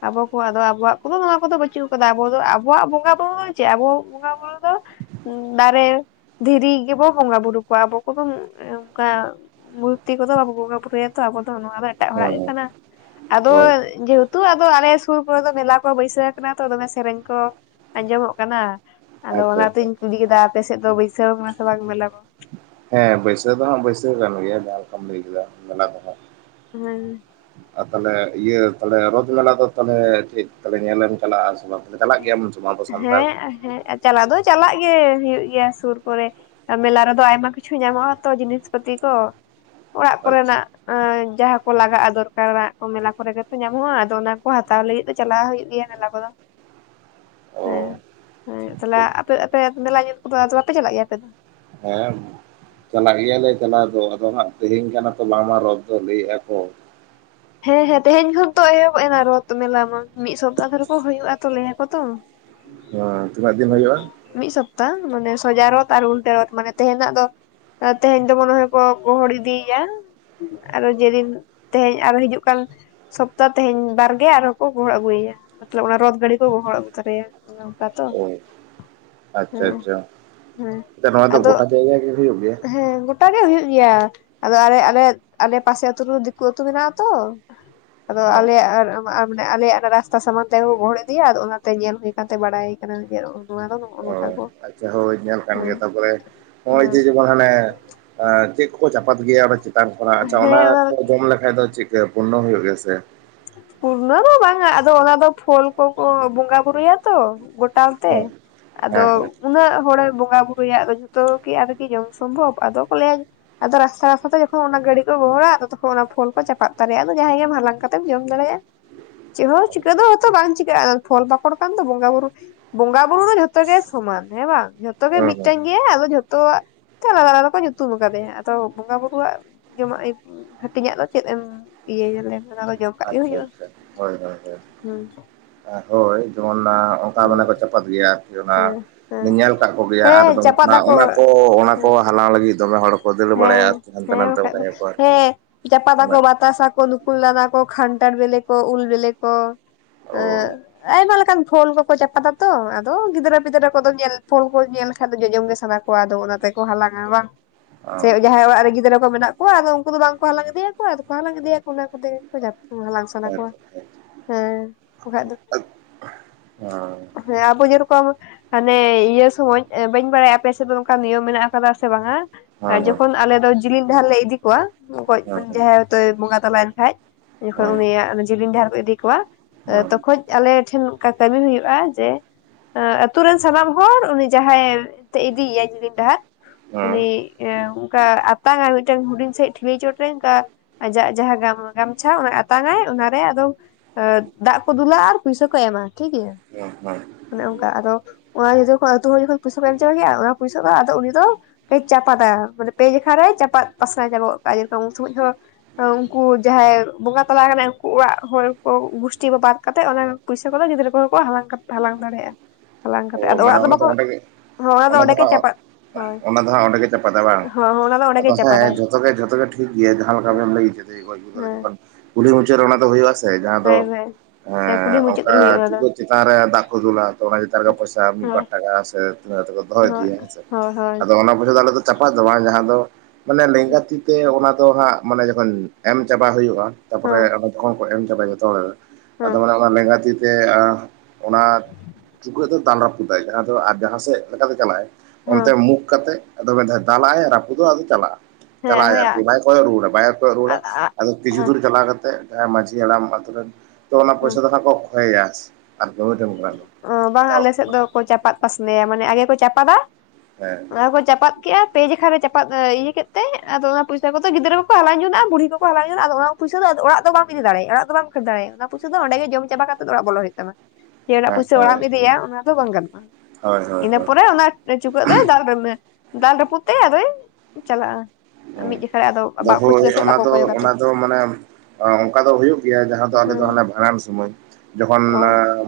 Speaker 2: ᱟᱵᱚ ᱠᱚ ᱟᱫᱚ ᱟᱵᱚᱣᱟᱜ ᱠᱚᱫᱚ ᱱᱚᱣᱟ ᱠᱚᱫᱚ ᱵᱟᱹᱪᱩᱜ ᱟᱠᱟᱫᱟ ᱟᱵᱚ ᱫᱚ ᱟᱵᱚᱣᱟᱜ ᱵᱚᱸᱜᱟ ᱵᱩᱨᱩ ᱫᱚ ᱪᱮᱫ ᱟᱵᱚᱣᱟᱜ ᱵᱚᱸᱜᱟ ᱵᱩᱨᱩ ᱫᱚ ᱫᱟᱨᱮ ᱫᱷᱤᱨᱤ ᱜᱮᱵᱚ ᱵᱚᱸᱜᱟ ᱵᱩᱨᱩ ᱠᱚᱣᱟ ᱟᱵᱚ ᱠᱚᱫᱚ ᱚᱱᱠᱟ ᱢᱩᱨᱛᱤ ᱠᱚᱫᱚ ᱵᱟᱵᱚ ᱵᱚᱸᱜᱟ ᱵᱩᱨᱩᱭᱟ ᱛᱚ ᱟᱵᱚ ᱫᱚ ᱱᱚᱣᱟ ᱫᱚ ᱮᱴᱟᱜ ᱦᱚᱲᱟᱜ
Speaker 1: ᱦᱮᱸ
Speaker 2: ᱜᱮ
Speaker 1: ᱦᱮᱸ
Speaker 2: ᱠᱟᱱᱟ ᱟᱫᱚ
Speaker 1: ᱦᱳᱭ
Speaker 2: ᱡᱮᱦᱮᱛᱩ ᱟᱞᱮ ᱥᱩᱨ ᱠᱚᱨᱮ ᱫᱚ ᱢᱮᱞᱟ ᱠᱚ ᱵᱟᱹᱭᱥᱟᱹᱣ ᱠᱟᱱᱟ ᱛᱚ ᱫᱚᱢᱮ ᱥᱮᱨᱮᱧ ᱠᱚ ᱟᱧᱡᱚᱢᱚᱜ ᱠᱟᱱᱟ ᱟᱫᱚ
Speaker 1: ᱟᱪᱪᱷᱟ ᱟᱪᱪᱷᱟ
Speaker 2: ᱚᱱᱟᱛᱤᱧ ᱠᱩᱞᱤ ᱠᱮᱫᱟ ᱟᱯᱮᱥᱮᱫ ᱫᱚ ᱵᱟᱹᱭᱥᱟᱹᱣ ᱠᱟᱱᱟᱥᱮ ᱵᱟᱝ ᱢᱮᱞᱟ
Speaker 1: ᱦᱮᱸ ᱵᱟᱹᱭᱥᱟᱹᱣ ᱫᱚ ᱦᱟᱸᱜ ᱵᱟᱹᱭᱥᱟᱹᱣ ᱠᱟᱱ ᱜᱮᱭᱟ ᱡᱟᱦᱟᱸ ᱞᱮᱠᱟᱢ ᱞᱟᱹᱭ ᱠᱮᱫᱟ ᱢᱮᱞᱟ ᱫᱚ ᱦᱟᱸ ᱚᱱᱟ ᱠᱚᱦᱚᱸ
Speaker 2: ᱦᱮᱸ
Speaker 1: ᱟᱨ ᱛᱟᱦᱚᱞᱮ ᱤᱭᱟᱹ ᱛᱟᱦᱞᱮ ᱨᱳᱛᱷ ᱢᱮᱞᱟ ᱫᱚ ᱛᱟᱦᱚᱞᱮ ᱪᱮ ᱧᱮᱞᱮᱢ ᱪᱟᱞᱟᱜ-ᱟ ᱥᱮ ᱵᱟᱝ ᱪᱟᱞᱟᱜ ᱜᱮᱭᱟ ᱵᱚ ᱥᱮᱵᱟᱝ ᱟᱵᱚ ᱥᱟᱱᱛᱟᱲ
Speaker 2: ᱦᱮᱸ ᱦᱮᱸ ᱪᱟᱞᱟᱜ ᱫᱚ ᱪᱟᱞᱟᱜ ᱜᱮ ᱦᱩᱭᱩᱜ ᱜᱮᱭᱟ ᱥᱩᱨ ᱠᱚᱨᱮ ᱢᱮᱞᱟ ᱨᱮᱫᱚ ᱟᱭᱢᱟ ᱠᱤᱪᱷᱩ ᱧᱟᱢᱚᱜ ᱟᱛᱚ ᱡᱤᱱᱤᱥ ᱯᱟᱹᱛᱤ ᱠᱚ ᱚᱲᱟᱜ
Speaker 1: ᱟᱪᱪᱷᱟ
Speaker 2: ᱠᱚᱨᱮᱱᱟᱜ ᱡᱟᱦᱟᱸ ᱠᱚ ᱞᱟᱜᱟᱜ-ᱟ ᱫᱚᱨᱠᱟᱨᱟᱜ ᱠᱚ ᱢᱮᱞᱟ ᱠᱚᱨᱮ ᱜᱮᱛᱚ ᱧᱟᱢᱚᱜ-ᱟ ᱟᱫᱚ ᱚᱱᱟ ᱠᱚ ᱦᱟᱛᱟᱣ ᱞᱟᱹᱜᱤᱫ ᱛᱮ ᱪᱟᱞᱟᱣ ᱦᱩᱭᱩᱜ ᱜᱮᱭᱟ ᱢᱮᱞᱟ ᱠᱚᱫᱚ
Speaker 1: ᱚ
Speaker 2: ᱦᱮᱸ ᱦᱮᱸ ᱛᱟᱦᱚᱞᱮ
Speaker 1: ᱴᱷᱤᱠ
Speaker 2: ᱟᱯᱮ ᱟᱯᱮ ᱢᱮᱞᱟ ᱧᱮᱞ ᱠᱚᱫᱚ ᱵᱟᱯᱮ ᱪᱟᱞᱟᱜ ᱜᱮᱭᱟ ᱟᱯᱮ ᱫᱚ
Speaker 1: ᱦᱮᱸ ᱪᱟᱞᱟᱜ ᱜᱮᱭᱟᱞᱮ ᱪᱟᱞᱟᱣ ᱫᱚ ᱟᱫᱚ ᱦᱟᱸᱜ ᱛᱮᱦᱮᱧ ᱠᱟᱱᱟ ᱠᱚ ᱵᱟᱝᱢᱟ ᱨᱚᱛᱷ ᱫᱚ ᱞᱟᱹᱭᱮᱫ-ᱟ ᱠᱚ
Speaker 2: ᱦᱮᱸ ᱦᱮᱸ ᱛᱮᱦᱮᱧ ᱠᱷᱚᱱ ᱛᱚ ᱮᱦᱚᱵ ᱮᱱᱟ ᱨᱚᱛᱷ ᱢᱮᱞᱟ ᱢᱟ ᱢᱤᱜ ᱥᱚᱯᱛᱟᱦ ᱫᱷᱚᱨᱮ ᱠᱚ ᱦᱩᱭᱩᱜ-ᱟ ᱛᱚ ᱞᱟᱹᱭᱟ ᱠᱚ ᱛᱚ
Speaker 1: ᱚ ᱛᱤᱱᱟᱹᱜ ᱫᱤᱱ ᱦᱩᱭᱩᱜ-ᱟ
Speaker 2: ᱢᱤᱫ ᱥᱚᱯᱛᱟᱦ ᱢᱟᱱᱮ ᱥᱚᱡᱟ ᱨᱚᱛᱷ ᱟᱨ ᱩᱞᱴᱟᱹ ᱨᱚᱛᱷ ᱢᱟᱱᱮ ᱛᱮᱦᱮᱧᱟᱜ ᱫᱚ ᱛᱮᱦᱮᱧ ᱫᱚ ᱢᱚᱱᱮᱦᱚᱭ ᱠᱚ ᱜᱚᱦᱚᱲ ᱤᱫᱤᱭᱮᱜ-ᱟ ᱟᱨ ᱡᱮᱫᱤᱱ ᱛᱮᱦᱮᱧ ᱟᱨᱚ ᱦᱤᱡᱩᱜ ᱠᱟᱱ ᱥᱚᱯᱛᱟᱦ ᱛᱮᱦᱮᱧ ᱵᱟᱨᱜᱮ ᱟᱨᱦᱚᱸ ᱠᱚ ᱜᱚᱦᱚᱲ ᱟᱹᱜᱩᱮᱭᱟ ᱢᱚᱛᱞᱚᱵ ᱚᱱᱟ ᱨᱚᱛᱷ ᱜᱟᱹᱰᱤ ᱠᱚ ᱜᱚᱦᱚᱲ ᱟᱹᱜᱩ ᱛᱚᱨᱟᱭᱟ ᱱᱚᱝᱠᱟ ᱛᱚ
Speaker 1: ᱳ ᱟᱪᱪᱷᱟ
Speaker 2: ᱦᱮᱸ
Speaker 1: ᱟᱪᱪᱷᱟ
Speaker 2: ᱦᱮᱸ
Speaker 1: ᱱᱚᱣᱟ ᱫᱚ
Speaker 2: ᱟᱫᱚ
Speaker 1: ᱜᱚᱴᱟ ᱡᱟᱭᱜᱟ ᱜᱮ ᱦᱩᱭᱩᱜ ᱜᱮᱭᱟ?
Speaker 2: ᱦᱮᱸ ᱜᱚᱴᱟ ᱜᱮ ᱦᱩᱭᱩᱜ ᱜᱮᱭᱟ ᱟᱫᱚ ᱟᱞᱮ ᱟᱞᱮ ᱯᱟᱥᱮ ᱟᱹᱛᱩ ᱠᱚᱨᱮ ᱫᱚ ᱫᱤᱠᱩ ᱟᱹᱛᱳ ᱢᱮᱱᱟᱜ-ᱟ ᱛᱚ ᱟᱫᱚ
Speaker 1: ᱦᱮᱸ
Speaker 2: ᱟᱞᱮᱭᱟᱜᱮ ᱟᱞᱮᱭᱟᱜ ᱨᱟᱥᱛᱟ ᱥᱟᱢᱟᱝ ᱛᱮ ᱜᱚᱦᱚᱲ ᱤᱫᱤᱭᱟ ᱟᱫᱚ ᱚᱱᱟᱛᱮ ᱧᱮᱞ ᱦᱩᱭᱩᱜ-ᱟ ᱞᱮᱠᱟᱛᱮ ᱵᱟᱲᱟᱭ ᱠᱟᱱᱟ ᱡᱮ ᱱᱚᱜ ᱱᱚᱣᱟ ᱫᱚ ᱱᱚᱜ-ᱚ ᱱᱚᱝᱠᱟ
Speaker 1: ᱚ
Speaker 2: ᱠᱚ
Speaker 1: ᱟᱪᱪᱷᱟ ᱦᱳᱭ ᱧᱮᱞ ᱠᱟᱱ ᱜᱮᱭᱟ
Speaker 2: ᱦᱮᱸ
Speaker 1: ᱛᱟᱯᱚᱨᱮ ᱱᱚᱜ-ᱚᱭ
Speaker 2: ᱦᱮᱸ
Speaker 1: ᱡᱮ ᱡᱮᱢᱚᱱ ᱦᱟᱱᱮ ᱪᱮᱫ ᱠᱚ ᱪᱟᱯᱟᱫ ᱜᱮᱭᱟ ᱪᱮᱛᱟᱱ ᱠᱷᱚᱱᱟᱜ ᱟᱪᱪᱷᱟ ᱚᱱᱟ ᱠᱚ ᱡᱚᱢ ᱞᱮᱠᱷᱟᱱ ᱫᱚ ᱪᱮᱜ ᱜᱮ ᱯᱩᱨᱱᱚ ᱦᱩᱭᱩᱜ ᱜᱮᱭᱟ ᱥᱮ
Speaker 2: ᱯᱩᱨᱱᱚ ᱫᱚ ᱵᱟᱝᱟ ᱟᱫᱚ ᱚᱱᱟ ᱫᱚ ᱯᱷᱚᱞ ᱠᱚᱠᱚ ᱵᱚᱸᱜᱟ ᱵᱩᱨᱩᱭᱟ ᱛᱚ ᱜᱚᱴᱟᱞ ᱛᱮ
Speaker 1: ᱦᱮᱸ
Speaker 2: ᱟᱫᱚ
Speaker 1: ᱦᱮᱸ ᱦᱮᱸ
Speaker 2: ᱩᱱᱟᱹᱜ ᱦᱚᱲᱮ ᱵᱚᱸᱜᱟ ᱵᱩᱨᱩᱭᱟ ᱟᱫᱚ ᱡᱷᱚᱛᱚ ᱠᱤ ᱟᱫᱚᱠᱤ ᱡᱚᱢ ᱥᱚᱢᱵᱷᱚᱵ ᱟᱫᱚ ᱠᱚ ᱞᱟᱹᱭᱟ ᱟᱫᱚ ᱨᱟᱥᱛᱟ ᱨᱟᱥᱛᱟ ᱛᱮ ᱡᱚᱠᱷᱚᱱ ᱚᱱᱟ ᱜᱟᱹᱰᱤ ᱠᱚ ᱜᱚᱦᱚᱲᱟ ᱛᱚᱠᱷᱚᱱ ᱚᱱᱟ ᱯᱷᱚᱞ ᱠᱚ ᱪᱟᱯᱟᱜ ᱛᱟᱨᱟᱭᱟ ᱟᱫᱚ ᱡᱟᱦᱟᱸᱭ ᱜᱮᱢ ᱦᱟᱞᱟᱝ ᱠᱟᱛᱮ ᱛᱮᱢ ᱡᱚᱢ ᱫᱟᱲᱮᱭᱟᱜ-ᱟ ᱪᱮᱫᱽ ᱦᱚ ᱪᱤᱠᱟᱹ ᱫᱚ ᱦᱚᱭᱛᱚ ᱵᱟᱝ ᱪᱤᱠᱟᱹᱜ-ᱟ ᱯᱷᱚᱞ ᱯᱟᱠᱚᱲ ᱠᱟᱱ ᱫᱚ ᱵᱚᱸᱜᱟ ᱵᱩᱨᱩ ᱵᱚᱸᱜᱟ ᱵᱩᱨᱩ ᱫᱚ ᱡᱷᱚᱛᱚ ᱜᱮ ᱥᱚᱢᱟᱱ ᱦᱮᱸ ᱵᱟᱝ ᱡᱷᱚᱛᱚ ᱜᱮ
Speaker 1: ᱦᱮᱸ ᱦᱮᱸ
Speaker 2: ᱢᱤᱫᱴᱮᱱ ᱜᱮᱭᱟᱭ ᱟᱫᱚ ᱡᱷᱚᱛᱚᱣᱟᱜ ᱟᱞᱟᱫᱟ ᱟᱞᱟᱫᱟ ᱠᱚ ᱧᱩᱛᱩᱢ ᱟᱠᱟᱫᱮᱭᱟ ᱟᱫᱚ ᱵᱚᱸᱜᱟ ᱵᱩᱨᱩᱣᱟᱜ ᱡᱚᱢᱟᱜ ᱦᱟᱹᱴᱤᱧᱟᱜ ᱫᱚ ᱪᱮᱫ ᱮᱢ ᱤᱭᱟᱹᱭᱟ [unintelligible]
Speaker 1: ᱟᱪᱷᱟ
Speaker 2: ᱦᱩᱭᱩᱜᱼᱟ
Speaker 1: ᱟᱪᱷᱟ ᱦᱳᱭ ᱦᱳᱭ
Speaker 2: ᱦᱩᱸ
Speaker 1: ᱦᱳᱭ ᱡᱮᱢᱚᱱ ᱚᱱᱠᱟ
Speaker 2: ᱦᱩᱸ
Speaker 1: ᱢᱟᱱᱮ ᱠᱚ ᱪᱟᱯᱟᱫ ᱜᱮᱭᱟ ᱟᱨᱠᱤ ᱚᱱᱟ
Speaker 2: ᱦᱮᱸ ᱦᱮᱸ
Speaker 1: ᱧᱮᱞ ᱟᱠᱟᱫ ᱠᱚᱜᱮᱭᱟ ᱟᱨ
Speaker 2: ᱦᱮᱸ
Speaker 1: ᱫᱚᱢᱮ
Speaker 2: ᱪᱟᱯᱟᱫ
Speaker 1: ᱚᱱᱟ
Speaker 2: ᱫᱟᱠᱚ
Speaker 1: ᱚᱱᱟ ᱠᱚ ᱚᱱᱟ ᱠᱚ
Speaker 2: ᱦᱮᱸ
Speaker 1: ᱦᱟᱞᱟᱝ ᱞᱟᱹᱜᱤᱫ ᱫᱚᱢᱮ ᱦᱚᱲ ᱠᱚ ᱫᱟᱹᱲ
Speaker 2: ᱦᱮᱸ
Speaker 1: ᱵᱟᱲᱟᱭᱟ ᱟᱨᱠᱤ ᱦᱟᱱᱛᱮ
Speaker 2: ᱦᱮᱸ
Speaker 1: ᱱᱟᱛᱮ
Speaker 2: ᱵᱟᱠᱷᱟᱡ ᱫᱚ
Speaker 1: ᱵᱟᱲᱟᱭᱟᱠᱚ ᱟᱨᱠᱤ
Speaker 2: ᱦᱮᱸ ᱪᱟᱯᱟᱫᱟ ᱠᱚ
Speaker 1: ᱚᱱᱟ
Speaker 2: ᱵᱟᱛᱟᱥᱟᱠᱚ ᱠᱩᱞ ᱫᱟᱱᱟ ᱠᱚ ᱠᱷᱟᱱᱴᱟᱲ ᱵᱮᱞᱮ ᱠᱚ ᱩᱞ ᱵᱮᱞᱮ ᱠᱚ
Speaker 1: ᱚ
Speaker 2: ᱟᱭᱢᱟ ᱞᱮᱠᱟᱱ ᱯᱷᱚᱞ ᱠᱚᱠᱚ ᱪᱟᱯᱟᱫᱟ ᱛᱚ ᱟᱫᱚ ᱜᱤᱫᱽᱨᱟᱹ ᱯᱤᱫᱽᱨᱟᱹ ᱠᱚᱫᱚ ᱧᱮᱞ ᱯᱷᱚᱞ ᱠᱚ ᱧᱮᱞ ᱞᱮᱠᱷᱟᱱ ᱫᱚ ᱡᱚᱡᱚᱢ ᱜᱮ ᱥᱟᱱᱟ ᱠᱚᱣᱟ ᱠᱚᱣᱟ ᱫᱚ ᱚᱱᱟᱛᱮ ᱠᱚ ᱦᱟᱞᱟᱝᱼᱟ ᱵᱟᱝ ᱥᱮ ᱡᱟᱦᱟᱸᱭ ᱚᱲᱟᱜ ᱨᱮ ᱜᱤᱫᱽᱨᱟᱹ ᱠᱚ ᱢᱮᱱᱟᱜ ᱠᱚᱣᱟ ᱟᱫᱚ ᱩᱱᱠᱩ ᱫᱚ ᱵᱟᱝ ᱠᱚ ᱦᱟᱞᱟᱝ ᱤᱫᱤᱭᱟᱠᱚ ᱟᱫᱚ ᱠᱚ ᱦᱟᱞᱟᱝ ᱤᱫᱤᱭᱟᱠᱚ ᱚᱱᱟ ᱠᱚᱛᱮ ᱜᱮ [unintelligible] ᱦᱟᱞᱟᱝ ᱥᱟᱱᱟ
Speaker 1: ᱦᱮᱸᱛᱚ ᱦᱮᱸ
Speaker 2: ᱠᱚᱣᱟ ᱦᱮᱸ ᱵᱟᱠᱷᱟᱡ ᱫᱚ
Speaker 1: ᱦᱚᱸ
Speaker 2: ᱦᱮᱸ ᱟᱵᱚ ᱡᱮᱨᱚᱠᱚᱢ ᱢᱟᱱᱮ ᱤᱭᱟᱹ ᱥᱚᱢᱚᱭ ᱵᱟᱹᱧ ᱵᱟᱲᱟᱭᱟ ᱟᱯᱮ ᱥᱮᱫ ᱫᱚ ᱚᱱᱠᱟ ᱱᱤᱭᱚᱢ ᱢᱮᱱᱟᱜ ᱟᱠᱟᱫᱟ ᱥᱮ ᱵᱟᱝᱟ ᱟᱨ
Speaker 1: ᱦᱮᱸ ᱦᱮᱸ
Speaker 2: ᱡᱚᱠᱷᱚᱱ ᱟᱞᱮ ᱫᱚ ᱡᱤᱞᱤᱧ ᱰᱟᱦᱟᱨ ᱞᱮ ᱤᱫᱤ ᱠᱚᱣᱟ ᱜᱚᱡᱽ
Speaker 1: ᱦᱮᱸ
Speaker 2: ᱡᱟᱦᱟᱸᱭ ᱦᱚᱭᱛᱚᱭ ᱵᱚᱸᱜᱟ ᱛᱟᱞᱟᱭᱮᱱ ᱠᱷᱟᱡ ᱡᱚᱠᱷᱚᱱ ᱩᱱᱤᱭᱟᱜ ᱡᱤᱞᱤᱧ ᱰᱟᱷᱟᱨ ᱠᱚ ᱤᱫᱤ ᱠᱚᱣᱟ ᱛᱚᱠᱷᱚᱡ ᱟᱞᱮ ᱴᱷᱮᱱ ᱚᱱᱠᱟ ᱠᱟᱹᱢᱤ ᱦᱩᱭᱩᱜᱼᱟ ᱡᱮ ᱟᱛᱩ ᱨᱮᱱ ᱥᱟᱱᱟᱢ ᱦᱚᱲ ᱩᱱᱤ ᱡᱟᱦᱟᱸᱭ ᱮᱱᱛᱮ ᱤᱫᱤᱭᱮᱭᱟ ᱡᱤᱞᱤᱧ ᱰᱟᱦᱟᱨ ᱩᱱᱤ
Speaker 1: ᱦᱮᱸ
Speaker 2: ᱚᱱᱠᱟ ᱟᱛᱟᱝᱼᱟ ᱢᱤᱫᱴᱟᱝ ᱦᱩᱰᱤᱧ ᱥᱮᱫ ᱴᱷᱤᱞᱤ ᱪᱚᱴᱨᱮ ᱚᱱᱠᱟ ᱾ ᱟᱡᱟᱜ ᱡᱟᱦᱟᱸ ᱜᱟᱢᱪᱷᱟ ᱚᱱᱟ ᱟᱛᱟᱝᱟᱭ ᱚᱱᱟᱨᱮ ᱟᱫᱚ ᱫᱟᱜ ᱠᱚ ᱫᱩᱞᱟ ᱟᱨ ᱯᱚᱭᱥᱟ ᱠᱚ ᱮᱢᱟ ᱴᱷᱤᱠ ᱜᱮᱭᱟ
Speaker 1: ᱦᱳᱭ ᱦᱳᱭ
Speaker 2: ᱚᱱᱮ ᱚᱱᱠᱟ ᱟᱫᱚ ᱚᱱᱟ ᱡᱚᱛᱚᱠᱷᱚᱱ ᱟᱹᱛᱩ ᱦᱚᱲ ᱡᱚᱠᱷᱚᱱ ᱯᱚᱭᱥᱟ ᱠᱚ ᱮᱢ ᱪᱟᱵᱟᱭ ᱜᱮᱭᱟ ᱚᱱᱟ ᱯᱚᱭᱥᱟ ᱫᱚ ᱩᱱᱤ ᱫᱚ ᱠᱟᱹᱡ ᱪᱟ ᱪᱟᱯᱟᱫᱟᱭ ᱢᱟᱱᱮ ᱯᱮ ᱡᱮᱠᱷᱟ ᱨᱮᱭ ᱪᱟᱯᱟᱫ ᱯᱟᱥᱱᱟᱣ ᱪᱟᱵᱟ ᱠᱟᱜᱼᱟ [unintelligible] ᱩᱱ ᱥᱚᱢᱚᱭ ᱦᱚᱸ ᱾ ᱩᱱᱠᱩ ᱡᱟᱦᱟᱸᱭ ᱵᱚᱸᱜᱟ ᱛᱟᱞᱟ ᱠᱟᱱᱟᱭ ᱩᱱᱠᱩ ᱚᱲᱟᱜ ᱦᱚᱲ ᱠᱚ ᱜᱩᱥᱴᱤ ᱵᱟᱫ ᱠᱟᱛᱮᱜ ᱚᱱᱟ ᱯᱚᱭᱥᱟ ᱠᱚᱫᱚ ᱜᱤᱫᱽᱨᱟᱹ ᱠᱚᱦᱚ ᱠᱚ ᱦᱟᱞᱟᱝ ᱫᱟᱲᱮᱭᱟᱜᱼᱟ ᱾ ᱦᱟᱞᱟᱝ ᱠᱟᱛᱮᱫ
Speaker 1: ᱚ
Speaker 2: ᱟᱫᱚ
Speaker 1: ᱢᱟᱱᱮ
Speaker 2: ᱚᱲᱟᱜ ᱫᱚ
Speaker 1: ᱚᱱᱟ
Speaker 2: ᱵᱟᱠᱚ
Speaker 1: ᱚᱸᱰᱮ ᱜᱮ
Speaker 2: ᱦᱳᱭ
Speaker 1: ᱚᱱᱟ ᱫᱚ
Speaker 2: ᱚᱸᱰᱮ ᱜᱮ
Speaker 1: ᱦᱟᱸᱜ
Speaker 2: ᱪᱟᱯᱟᱜ ᱦᱳᱭ
Speaker 1: ᱚᱱᱟ ᱚᱸᱰᱮ ᱫᱚ ᱜᱮ [unintelligible] ᱵᱟᱝ
Speaker 2: ᱦᱚᱸ ᱦᱚᱸ ᱚᱱᱟ ᱫᱚ ᱚᱸᱰᱮ ᱜᱮ
Speaker 1: ᱟᱫᱚ ᱦᱮᱸ
Speaker 2: ᱪᱟᱯᱟᱫᱟᱭ
Speaker 1: ᱡᱷᱚᱛᱚ ᱜᱮ ᱡᱷᱚᱛᱚ ᱜᱮ ᱴᱷᱤᱠ ᱜᱮᱭᱟ ᱡᱟᱦᱟᱸ ᱞᱮᱠᱟ
Speaker 2: ᱦᱮᱸ
Speaker 1: ᱵᱮᱱ ᱞᱟᱹᱭ ᱟᱠᱟᱛᱫᱮᱭᱟ ᱾ ᱠᱩᱞᱦᱤ ᱢᱩᱪᱟᱹᱫ ᱨᱮ ᱚᱱᱟ ᱫᱚ ᱦᱳᱭᱳᱜᱼᱟ ᱾ ᱡᱟᱦᱟᱸ ᱫᱚ
Speaker 2: ᱦᱮᱸ ᱦᱮᱸ ᱦᱮᱸ ᱠᱩᱞᱦᱤ ᱢᱩᱪᱟᱹᱫ ᱨᱮ ᱦᱩᱭᱩᱜᱼᱟ
Speaker 1: ᱚᱠᱟ
Speaker 2: ᱚᱱᱟ ᱫᱚ
Speaker 1: ᱪᱩᱠᱟᱹᱜ ᱪᱮᱛᱟᱱ ᱨᱮ ᱫᱟᱜ ᱠᱚ ᱫᱩᱞᱟ ᱚᱱᱟ ᱪᱮᱛᱟᱱ ᱨᱮ ᱯᱚᱭᱥᱟ ᱢᱤᱫ ᱵᱟᱴ
Speaker 2: ᱦᱚᱸ
Speaker 1: ᱴᱟᱠᱟ ᱥᱮ ᱤᱱᱟᱹᱜ ᱠᱟᱛᱮ
Speaker 2: ᱦᱳᱭ
Speaker 1: ᱫᱚᱦᱚᱭᱼᱟ
Speaker 2: ᱦᱳᱭ ᱦᱳᱭ
Speaker 1: ᱟᱫᱚ ᱚᱱᱟ ᱯᱚᱭᱥᱟ ᱫᱚ ᱟᱞᱮ ᱪᱟᱯᱟᱫ ᱫᱚ ᱵᱟᱝ ᱡᱟᱦᱟᱸ ᱫᱚ ᱢᱟᱱᱮ ᱞᱮᱸᱜᱟ ᱛᱤ ᱛᱮ ᱚᱱᱟ ᱫᱚ ᱦᱟᱸᱜ ᱢᱟᱱᱮ ᱡᱚᱠᱷᱚᱱ ᱮᱢ ᱪᱟᱵᱟ ᱦᱳᱭᱳᱜᱼᱟ ᱾ ᱛᱟᱯᱚᱨᱮ
Speaker 2: ᱦᱚᱸ
Speaker 1: ᱡᱚᱠᱷᱚᱱ ᱠᱚ ᱮᱢ ᱪᱟᱵᱟᱭᱟ ᱡᱚᱛᱚ ᱦᱚᱲ ᱟᱫᱚ
Speaker 2: ᱦᱚᱸ
Speaker 1: ᱢᱟᱱᱮ ᱚᱱᱟ ᱞᱮᱸᱜᱟ ᱛᱤ ᱡᱮ ᱚᱱᱟ ᱪᱩᱠᱟᱹᱜ ᱫᱚ ᱫᱟᱞ ᱨᱟᱯᱩᱫ ᱡᱟᱦᱟᱸ ᱫᱚ ᱟᱨ ᱡᱟᱦᱟᱸ ᱥᱮᱫ ᱞᱮᱠᱟᱛᱮ ᱪᱟᱞᱟᱜ ᱟᱭ
Speaker 2: ᱦᱚᱸ
Speaker 1: ᱚᱱᱛᱮ ᱢᱩᱠᱷ ᱠᱟᱛᱮᱜ ᱟᱫᱚ ᱫᱟᱞᱟᱜᱼᱟᱭ ᱨᱟᱹᱯᱩᱫᱚᱜᱼᱟ ᱟᱫᱚ ᱪᱟᱞᱟᱜᱼᱟ
Speaker 2: ᱦᱮᱸ
Speaker 1: ᱪᱟᱞᱟᱜᱟᱭ
Speaker 2: ᱦᱳᱭ
Speaker 1: ᱟᱨᱠᱤ
Speaker 2: ᱦᱮᱸ
Speaker 1: ᱵᱟᱭ ᱠᱚᱭᱚᱜ ᱨᱩᱣᱟᱹᱲᱟ ᱵᱟᱭ ᱠᱚᱭᱚᱜ ᱨᱩᱣᱟᱹᱲᱟ ᱟᱫᱚ ᱠᱤᱪᱷᱩ ᱫᱩᱨ ᱪᱟᱞᱟᱣ ᱠᱟᱛᱮᱫ ᱡᱟᱦᱟᱸᱭ ᱢᱟᱺᱡᱷᱤ ᱦᱟᱲᱟᱢ ᱟᱛᱳ ᱨᱮᱱ ᱛᱚ ᱚᱱᱟ ᱯᱚᱭᱥᱟ ᱫᱚ ᱦᱟᱸᱜ ᱠᱚ ᱠᱷᱚᱭᱮᱭᱟ ᱟᱨ
Speaker 2: ᱚ ᱵᱟᱝ ᱟᱞᱮ ᱥᱮᱫ ᱫᱚᱠᱚ ᱪᱟᱯᱟᱫ ᱯᱟᱥᱱᱟᱭᱟ ᱢᱟᱱᱮ ᱟᱜᱮ ᱠᱚ ᱪᱟᱯᱟᱫᱟ
Speaker 1: ᱦᱮᱸ
Speaker 2: ᱚᱱᱟ ᱪᱟᱯᱟᱫ ᱠᱮᱫᱼᱟ ᱯᱮ ᱡᱟᱠᱷᱟ ᱨᱮ ᱪᱟᱯᱟᱫ ᱤᱭᱟᱹ ᱠᱮᱫᱽᱛᱮᱭ ᱟᱫᱚ ᱚᱱᱟ ᱯᱚᱭᱥᱟ ᱠᱚᱫᱚ ᱜᱤᱫᱽᱨᱟᱹ ᱠᱚᱠᱚ ᱦᱟᱞᱟᱝ ᱡᱚᱱᱟᱜᱼᱟ ᱵᱩᱲᱦᱤ ᱠᱚᱠᱚ ᱦᱟᱞᱟᱝ ᱡᱚᱱᱟᱜᱼᱟ ᱟᱫᱚ ᱚᱱᱟ ᱫᱚ ᱚᱲᱟᱜ ᱵᱟᱢ ᱤᱫᱤ ᱫᱟᱲᱮᱭᱟᱜᱼᱟ ᱚᱲᱟᱜ ᱵᱟᱢ ᱠᱷᱟᱹᱲ ᱫᱟᱲᱮᱜᱼᱟ ᱚᱱᱟ ᱯᱚᱭᱟᱹ ᱫᱚ ᱚᱸᱰᱮ ᱜᱮ ᱡᱚᱢ ᱪᱟᱵᱟ ᱠᱟᱛᱮ ᱚᱲᱜ ᱵᱚᱞ ᱦᱩᱭᱩᱜ ᱛᱟᱢᱟ
Speaker 1: [inaudible]
Speaker 2: ᱨᱮᱱᱟᱜ ᱯᱩᱭᱥᱟᱹ ᱚᱲᱟᱜ
Speaker 1: ᱦᱳᱭ
Speaker 2: ᱮᱢ ᱤᱫᱤᱭᱟ ᱚᱱᱟ ᱫᱚ ᱵᱟᱝ ᱜᱟᱱᱚᱜᱼᱟ
Speaker 1: ᱦᱳᱭ ᱦᱳᱭ
Speaker 2: ᱤᱱᱟᱹ
Speaker 1: ᱦᱳᱭ
Speaker 2: ᱯᱚᱨᱮ ᱚᱱᱟ ᱪᱩᱠᱟᱹᱜ ᱫᱚ ᱫᱟᱞ ᱫᱟᱞ ᱨᱟᱹᱯᱩᱫ ᱛᱮ ᱟᱫᱚᱭ ᱪᱟᱞᱟᱜᱼᱟ ᱢᱤᱫ ᱡᱚᱠᱷᱚᱱ
Speaker 1: ᱟᱫᱚ ᱦᱳᱭ ᱚᱱᱟ ᱫᱚ ᱚᱱᱟ ᱫᱚ ᱢᱟᱱᱮ ᱚᱱᱠᱟ ᱫᱚ ᱦᱳᱭᱳᱜ ᱜᱮᱭᱟ ᱡᱟᱦᱟᱸ ᱫᱚ ᱟᱞᱮ ᱫᱚ ᱦᱟᱱᱮ
Speaker 2: ᱦᱮᱸ
Speaker 1: ᱵᱷᱟᱸᱰᱟᱱ ᱥᱚᱢᱟᱹᱭ ᱡᱚᱠᱷᱚᱱ
Speaker 2: ᱚ